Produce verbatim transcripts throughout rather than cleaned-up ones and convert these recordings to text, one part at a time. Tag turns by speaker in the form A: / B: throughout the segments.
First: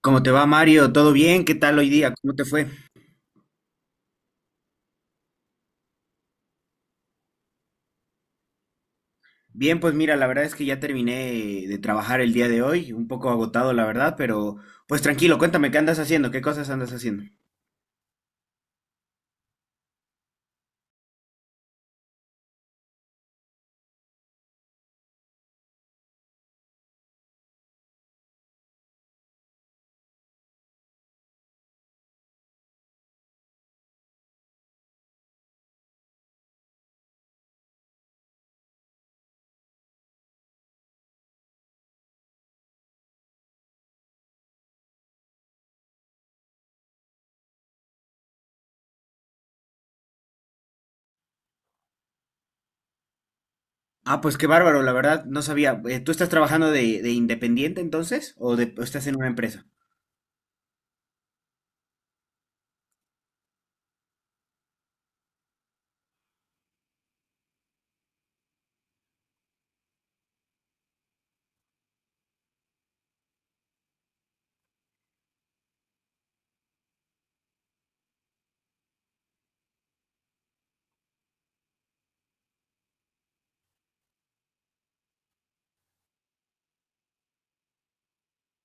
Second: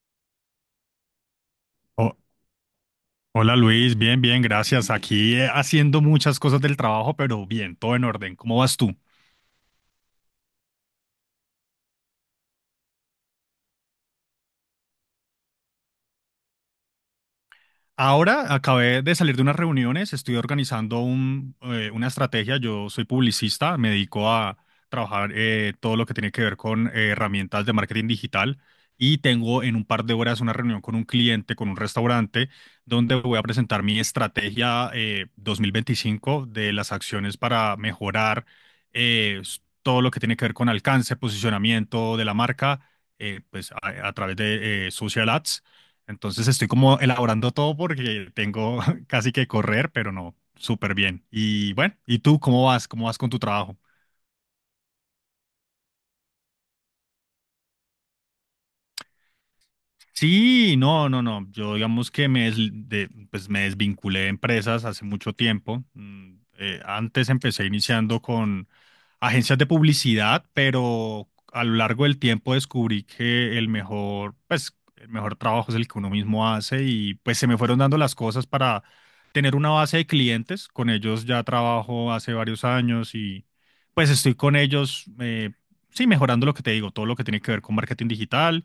A: ¿Cómo te va, Mario? ¿Todo bien? ¿Qué tal hoy
B: Oh,
A: día? ¿Cómo te fue?
B: hola Luis, bien, bien, gracias. Aquí eh, haciendo muchas cosas del trabajo, pero bien, todo en orden. ¿Cómo vas tú?
A: Bien, pues mira, la verdad es que ya terminé de trabajar el día de hoy, un poco agotado, la verdad, pero pues tranquilo, cuéntame, ¿qué andas haciendo? ¿Qué cosas andas haciendo?
B: Ahora acabé de salir de unas reuniones, estoy organizando un, eh, una estrategia. Yo soy publicista, me dedico a trabajar eh, todo lo que tiene que ver con eh, herramientas de marketing digital y tengo en un par de horas una reunión con un cliente, con un restaurante, donde voy a presentar mi estrategia eh, dos mil veinticinco de las acciones para mejorar eh, s- todo lo que tiene que ver con alcance, posicionamiento de la marca, eh, pues a, a través de eh, social ads. Entonces estoy como elaborando todo porque tengo casi que correr, pero no, súper bien. Y bueno, ¿y tú cómo vas? ¿Cómo vas con tu trabajo?
A: Ah, pues qué bárbaro, la verdad, no sabía. Eh, ¿Tú estás trabajando de, de independiente entonces? ¿O, de- o estás en una empresa?
B: Sí, no, no, no. Yo digamos que me, des- de- pues me desvinculé de empresas hace mucho tiempo. Mm, eh, antes empecé iniciando con agencias de publicidad, pero a lo largo del tiempo descubrí que el mejor, pues, el mejor trabajo es el que uno mismo hace y pues se me fueron dando las cosas para tener una base de clientes. Con ellos ya trabajo hace varios años y pues estoy con ellos, eh, sí, mejorando lo que te digo, todo lo que tiene que ver con marketing digital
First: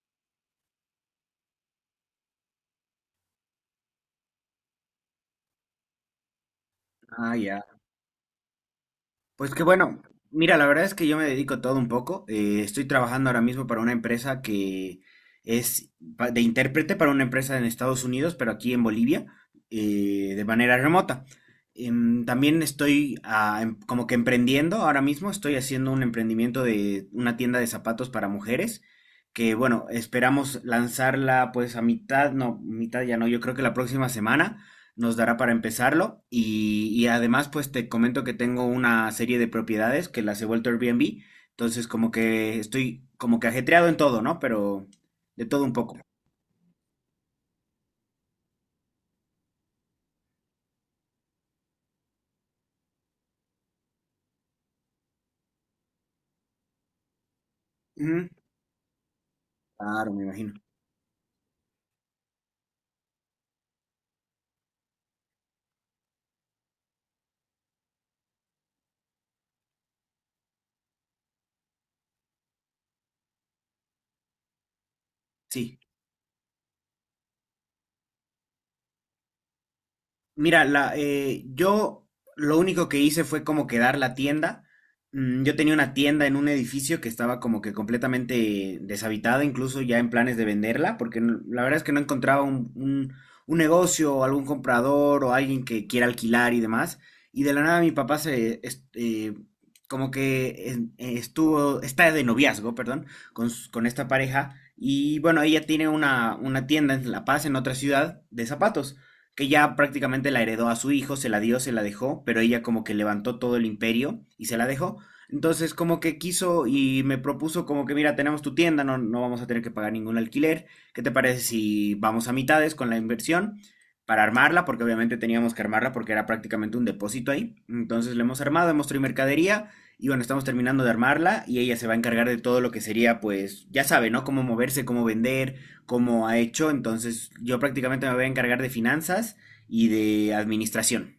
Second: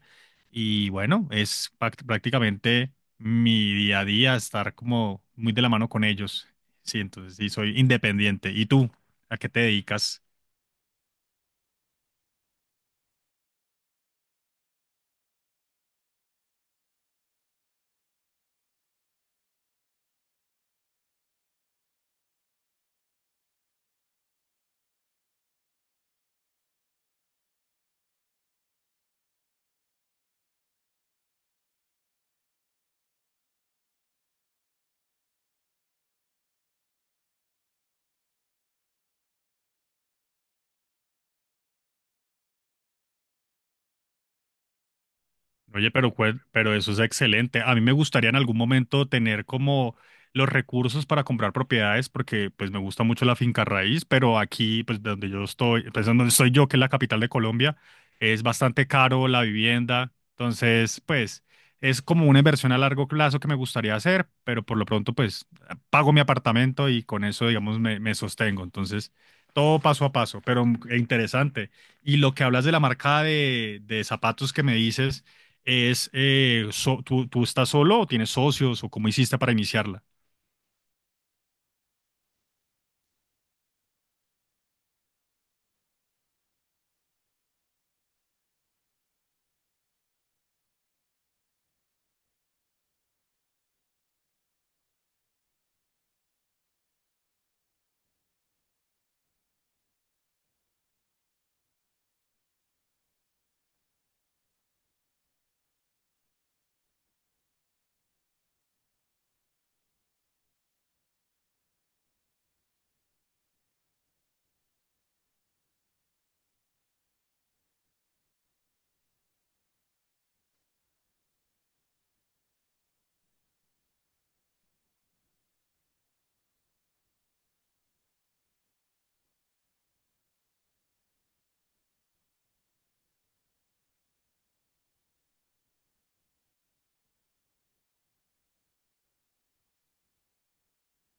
B: y bueno, es pac- prácticamente mi día a día estar como muy de la mano con ellos. Sí,
A: Ah,
B: entonces sí,
A: ya.
B: soy independiente. ¿Y tú? ¿A qué
A: Pues
B: te
A: que bueno,
B: dedicas?
A: mira, la verdad es que yo me dedico a todo un poco. Eh, estoy trabajando ahora mismo para una empresa que es pa- de intérprete para una empresa en Estados Unidos, pero aquí en Bolivia, eh, de manera remota. Em, también estoy ah, em- como que emprendiendo ahora mismo. Estoy haciendo un emprendimiento de una tienda de zapatos para mujeres, que bueno, esperamos lanzarla pues a mitad, no, mitad ya no, yo creo que la próxima semana nos dará para empezarlo. Y, y además, pues te comento que tengo una serie de propiedades que las he vuelto Airbnb. Entonces, como que estoy como que ajetreado en todo, ¿no? Pero de todo un
B: Oye,
A: poco.
B: pero, cuál- pero eso es excelente. A mí me gustaría en algún momento tener como los recursos para comprar propiedades porque pues me gusta mucho la finca raíz, pero aquí pues de donde yo estoy, pues donde estoy yo, que es la capital de Colombia,
A: Ujú.
B: es bastante caro la
A: Claro,
B: vivienda.
A: me imagino.
B: Entonces, pues es como una inversión a largo plazo que me gustaría hacer, pero por lo pronto pues pago mi apartamento y con eso digamos me, me sostengo. Entonces, todo paso a paso, pero mm, e interesante. Y lo que hablas de la marca de, de zapatos que me dices
A: Sí.
B: es, eh, so- ¿tú, tú estás solo o tienes socios o cómo hiciste para iniciarla?
A: Mira, la, eh, yo lo único que hice fue como quedar la tienda. Mm, Yo tenía una tienda en un edificio que estaba como que completamente deshabitada, incluso ya en planes de venderla, porque no- la verdad es que no encontraba un, un- un negocio o algún comprador o alguien que quiera alquilar y demás. Y de la nada mi papá se, es- eh, como que en- eh, estuvo, está de noviazgo, perdón, con, s- con esta pareja. Y bueno, ella tiene una, una tienda en La Paz, en otra ciudad, de zapatos que ya prácticamente la heredó a su hijo, se la dio, se la dejó, pero ella como que levantó todo el imperio y se la dejó. Entonces como que quiso y me propuso como que mira, tenemos tu tienda, no, no vamos a tener que pagar ningún alquiler. ¿Qué te parece si vamos a mitades con la inversión para armarla? Porque obviamente teníamos que armarla porque era prácticamente un depósito ahí. Entonces la hemos armado, hemos traído mercadería y bueno, estamos terminando de armarla y ella se va a encargar de todo lo que sería pues, ya sabe, ¿no? Cómo moverse, cómo vender, como ha hecho. Entonces yo prácticamente me voy a encargar de finanzas y de administración.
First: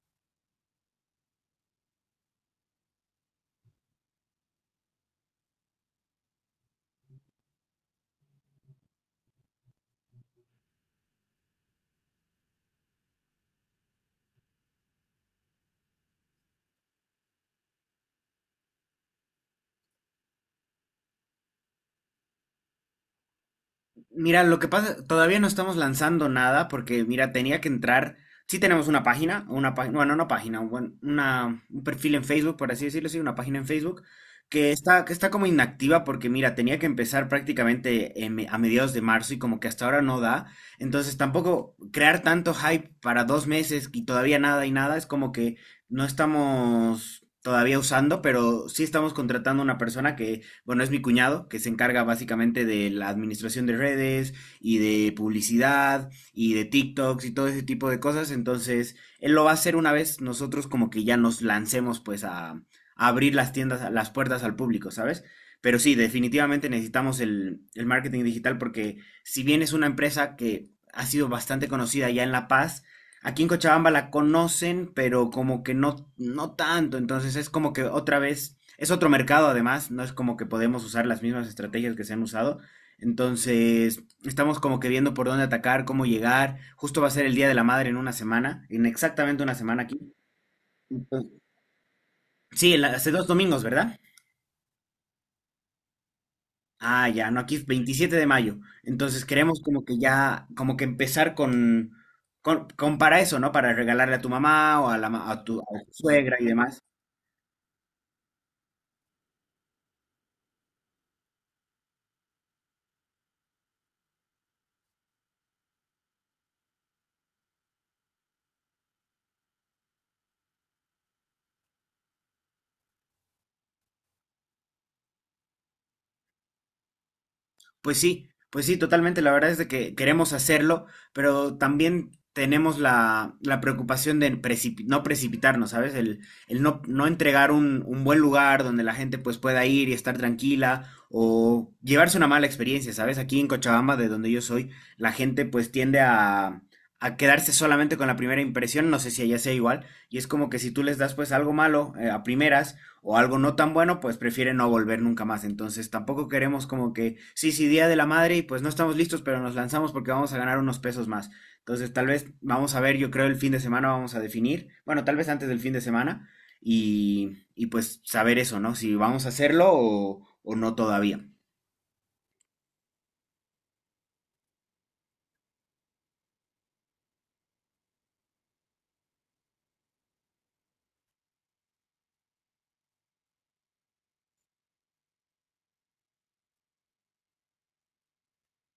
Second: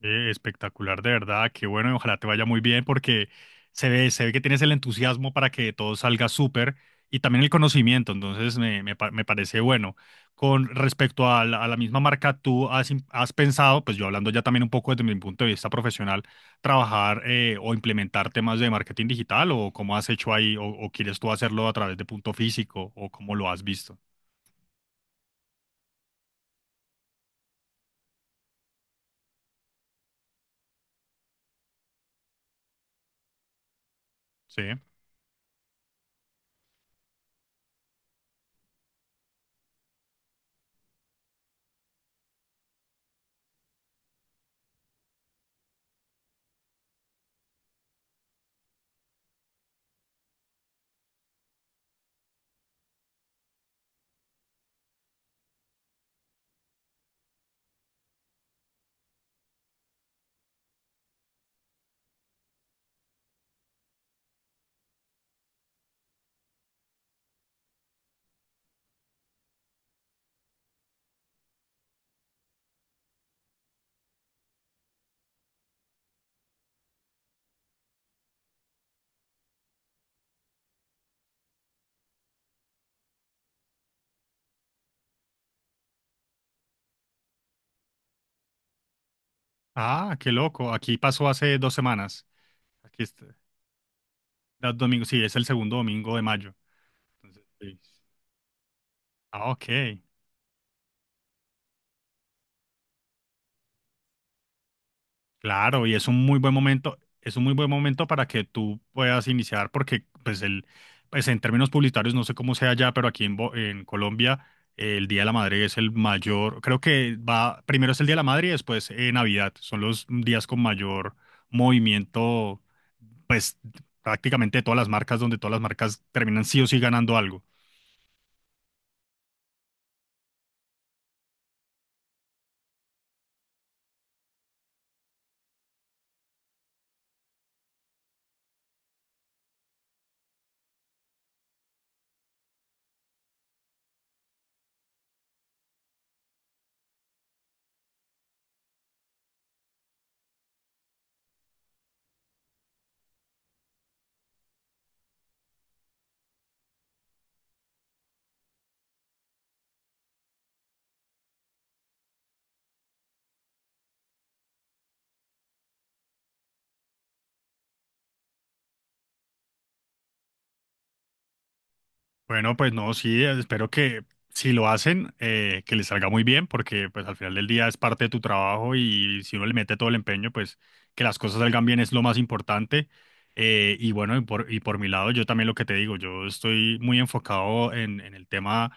B: Eh, espectacular, de verdad. Qué bueno, y ojalá te vaya muy bien porque se ve, se ve que tienes el entusiasmo para que todo salga súper y también el conocimiento. Entonces, me, me, pa- me parece bueno. Con respecto a la, a la misma marca, tú has, im- has pensado, pues yo hablando ya también un poco desde mi punto de vista profesional, trabajar eh, o implementar temas de marketing digital o cómo has hecho ahí o, o quieres tú hacerlo a través de punto físico o cómo lo has visto.
A: Mira, lo que pasa, todavía no estamos lanzando nada porque, mira, tenía que entrar. Sí tenemos una página, una página, bueno, una página, un, buen- una, un perfil en Facebook, por así decirlo, sí, una página en Facebook
B: Sí.
A: que está, que está como inactiva porque, mira, tenía que empezar prácticamente en me- a mediados de marzo y como que hasta ahora no da. Entonces, tampoco crear tanto hype para dos meses y todavía nada y nada es como que no estamos todavía usando, pero sí estamos contratando una persona que bueno, es mi cuñado, que se encarga básicamente de la administración de redes y de publicidad y de TikToks y todo ese tipo de cosas. Entonces, él lo va a hacer una vez nosotros como que ya nos lancemos pues a, a abrir las tiendas, las puertas al público, ¿sabes? Pero sí, definitivamente necesitamos el, el marketing digital porque si bien es una empresa que ha sido bastante conocida ya en La Paz, aquí en Cochabamba la conocen, pero como que no, no tanto. Entonces es como que otra vez es otro mercado además, no es como que podemos usar las mismas estrategias que se han usado. Entonces, estamos como que viendo por dónde atacar, cómo llegar. Justo va a ser el Día de la Madre en una semana, en exactamente una semana aquí.
B: Ah, qué loco. Aquí pasó
A: Entonces,
B: hace dos semanas.
A: sí, en la-
B: Aquí
A: hace dos
B: está.
A: domingos, ¿verdad?
B: Da domingo. Sí, es el segundo domingo de mayo.
A: Ah, ya, no,
B: Entonces,
A: aquí es
B: sí.
A: veintisiete de mayo. Entonces
B: Ah,
A: queremos como que
B: ok.
A: ya, como que empezar con, con, con, para eso, ¿no? Para regalarle a tu mamá o a, la, ma- a tu, a
B: Claro,
A: tu
B: y es un
A: suegra
B: muy
A: y
B: buen
A: demás.
B: momento. Es un muy buen momento para que tú puedas iniciar, porque pues el, pues en términos publicitarios, no sé cómo sea allá, pero aquí en, Bo- en Colombia, eh, el Día de la Madre es el mayor. Creo que va, primero es el Día de la Madre y después eh, Navidad. Son los días con mayor movimiento, pues prácticamente de todas las marcas, donde todas las marcas terminan sí o sí ganando algo.
A: Pues sí, pues sí, totalmente. La verdad es de que queremos hacerlo, pero también tenemos la, la preocupación de precipi- no precipitarnos, ¿sabes? El, el no, no entregar un, un buen lugar donde la gente pues pueda ir y estar tranquila o llevarse una mala experiencia, ¿sabes? Aquí en Cochabamba, de donde yo soy, la gente pues tiende a, a quedarse solamente con la primera impresión, no sé si allá sea igual, y es como que si tú les das pues algo malo, eh, a primeras, o algo no tan bueno, pues prefiere no volver nunca más. Entonces tampoco queremos como que, sí, sí, Día de la Madre y pues no estamos listos, pero nos lanzamos porque vamos a ganar unos pesos más. Entonces tal vez vamos a ver, yo creo el fin de semana vamos a definir, bueno, tal vez antes del fin de semana y, y pues saber eso, ¿no? Si vamos a hacerlo o, o no todavía.
B: Bueno, pues no, sí, eh, espero que si lo hacen, eh, que les salga muy bien, porque pues al final del día es parte de tu trabajo y si uno le mete todo el empeño, pues que las cosas salgan bien es lo más importante. Eh, y bueno, y por, y por mi lado, yo también lo que te digo, yo estoy muy enfocado en, en el tema,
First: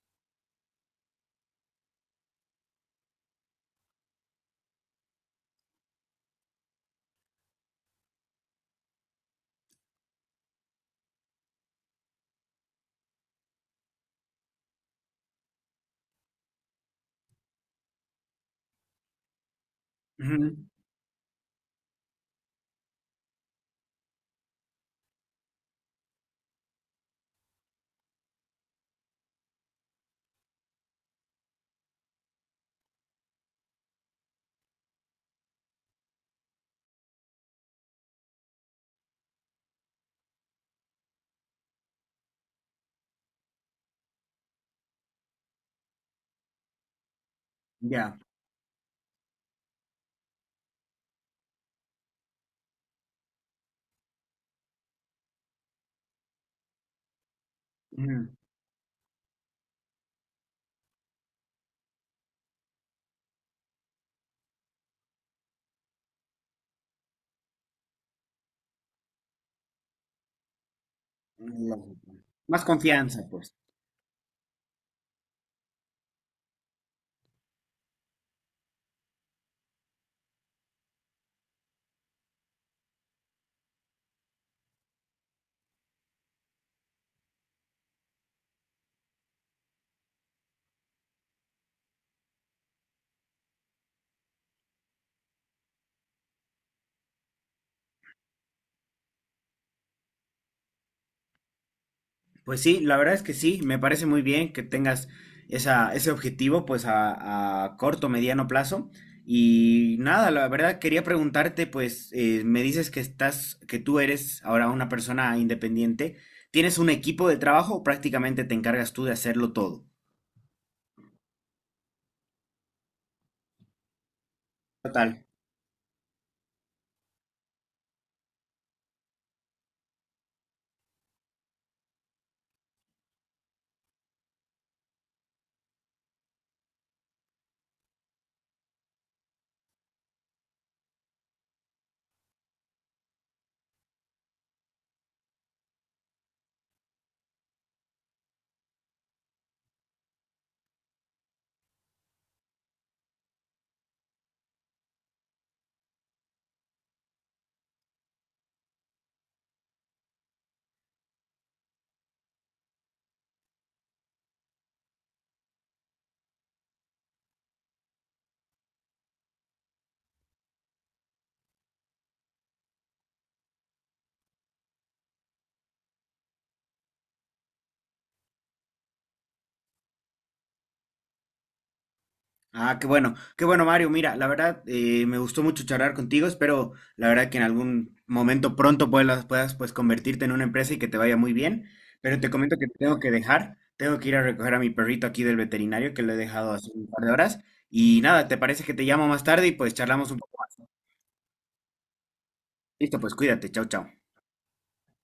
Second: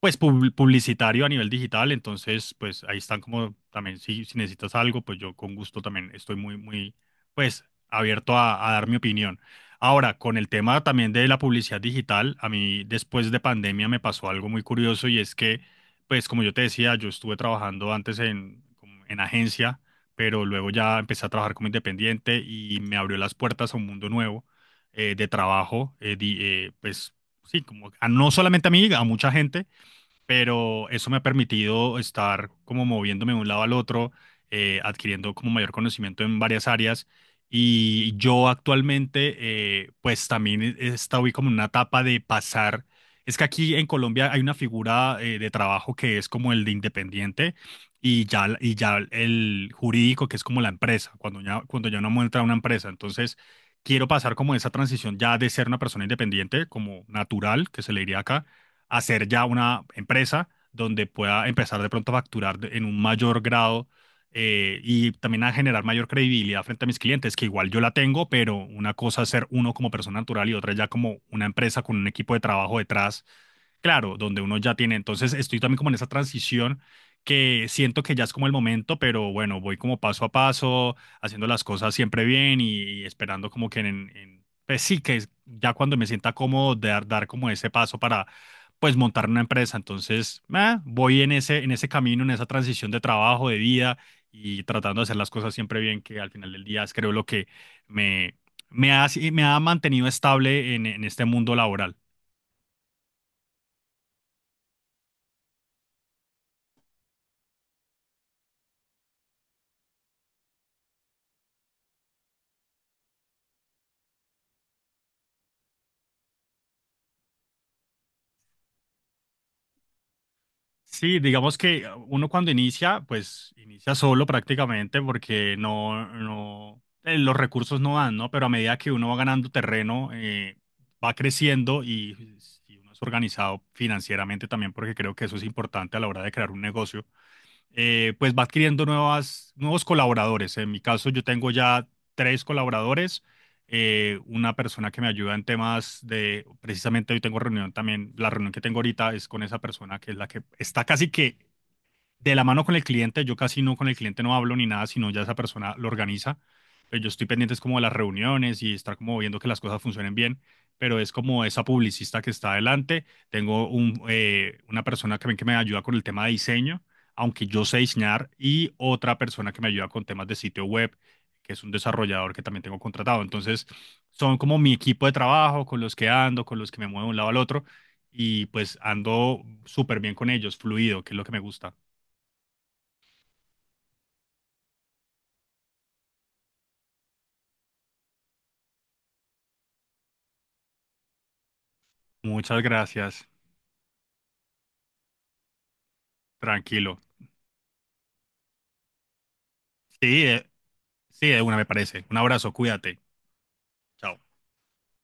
B: pues pub- publicitario a nivel digital, entonces pues ahí están como también, si, si necesitas algo, pues yo con gusto también estoy muy, muy, pues abierto a a dar mi opinión. Ahora, con el tema también de la publicidad digital, a mí después de pandemia me pasó algo muy curioso y es que, pues como yo te decía, yo estuve trabajando antes en, como en agencia, pero
A: Ujú.
B: luego ya empecé a trabajar como independiente y me abrió las puertas a un mundo nuevo eh, de trabajo, eh, di- eh, pues sí, como a- no solamente a mí, a mucha gente pero eso me ha permitido estar como moviéndome de un lado al otro, eh, adquiriendo como mayor conocimiento en varias áreas. Y yo actualmente, eh, pues también estoy como en una etapa de pasar. Es que aquí en Colombia hay una figura eh, de trabajo que es como el de independiente
A: Ya.
B: y ya, y ya el jurídico que es como la empresa, cuando ya, cuando ya uno muestra una empresa. Entonces, quiero pasar como esa transición ya de ser una persona independiente, como natural, que se le diría
A: Ujú.
B: acá, a ser ya una empresa donde pueda empezar de pronto a facturar de- en un mayor grado eh, y también a generar mayor credibilidad frente a mis clientes, que igual yo la tengo, pero una cosa es ser uno como persona natural y otra ya como una
A: la-
B: empresa con un equipo de
A: Más
B: trabajo detrás,
A: confianza, pues.
B: claro, donde uno ya tiene. Entonces estoy también como en esa transición que siento que ya es como el momento, pero bueno, voy como paso a paso, haciendo las cosas siempre bien y esperando como que en... en- pues sí, que es- ya cuando me sienta cómodo de dar, dar como ese paso para pues montar una empresa. Entonces, ah, voy en ese, en ese camino, en esa transición de trabajo, de vida y tratando de hacer las cosas siempre bien, que al final del día es creo lo que me, me ha, sí, me ha mantenido estable en, en este mundo laboral.
A: Pues sí, la verdad es que sí, me parece muy bien que tengas esa, ese objetivo pues a, a corto, mediano plazo. Y nada, la verdad quería preguntarte pues, eh, me dices que estás, que tú eres ahora una persona independiente. ¿Tienes un equipo de trabajo o prácticamente te encargas tú de hacerlo todo?
B: Sí, digamos que uno cuando inicia, pues inicia solo prácticamente
A: Total.
B: porque no, no, eh, los recursos no dan, ¿no? Pero a medida que uno va ganando terreno, eh, va creciendo y si uno es organizado financieramente también, porque creo que eso es importante a la hora de crear un negocio, eh, pues va adquiriendo nuevas, nuevos colaboradores. En mi caso, yo tengo ya tres colaboradores, eh, una persona que me ayuda en temas de, precisamente hoy tengo reunión también, la reunión que tengo ahorita es con esa persona que es la que está casi que de la mano con el cliente, yo casi no con el cliente no hablo ni nada, sino ya esa persona lo organiza. Pero yo estoy pendiente es como de las reuniones y estar como viendo que las cosas funcionen bien, pero es como esa publicista que está adelante. Tengo un, eh, una persona también que me ayuda con el tema de diseño, aunque yo sé diseñar, y otra persona que me ayuda con temas de sitio web, que es un desarrollador que también tengo contratado. Entonces, son como mi equipo de trabajo, con los que ando, con los que me muevo de un lado al otro, y pues ando súper bien con ellos, fluido, que es lo que me gusta.
A: Ah, qué bueno, qué bueno, Mario. Mira, la verdad, eh, me gustó mucho charlar contigo. Espero, la verdad, que en algún momento pronto puedas, puedas pues convertirte en una empresa y que te vaya muy bien. Pero te comento
B: Muchas
A: que te tengo que
B: gracias.
A: dejar. Tengo que ir a recoger a mi perrito aquí del veterinario que lo he dejado hace un
B: Tranquilo.
A: par de horas. Y nada, ¿te parece que te llamo más tarde y pues charlamos un
B: Sí,
A: poco
B: eh,
A: más?
B: sí, de una me parece. Un abrazo,
A: Listo,
B: cuídate.
A: pues cuídate. Chau, chau.
B: Chao.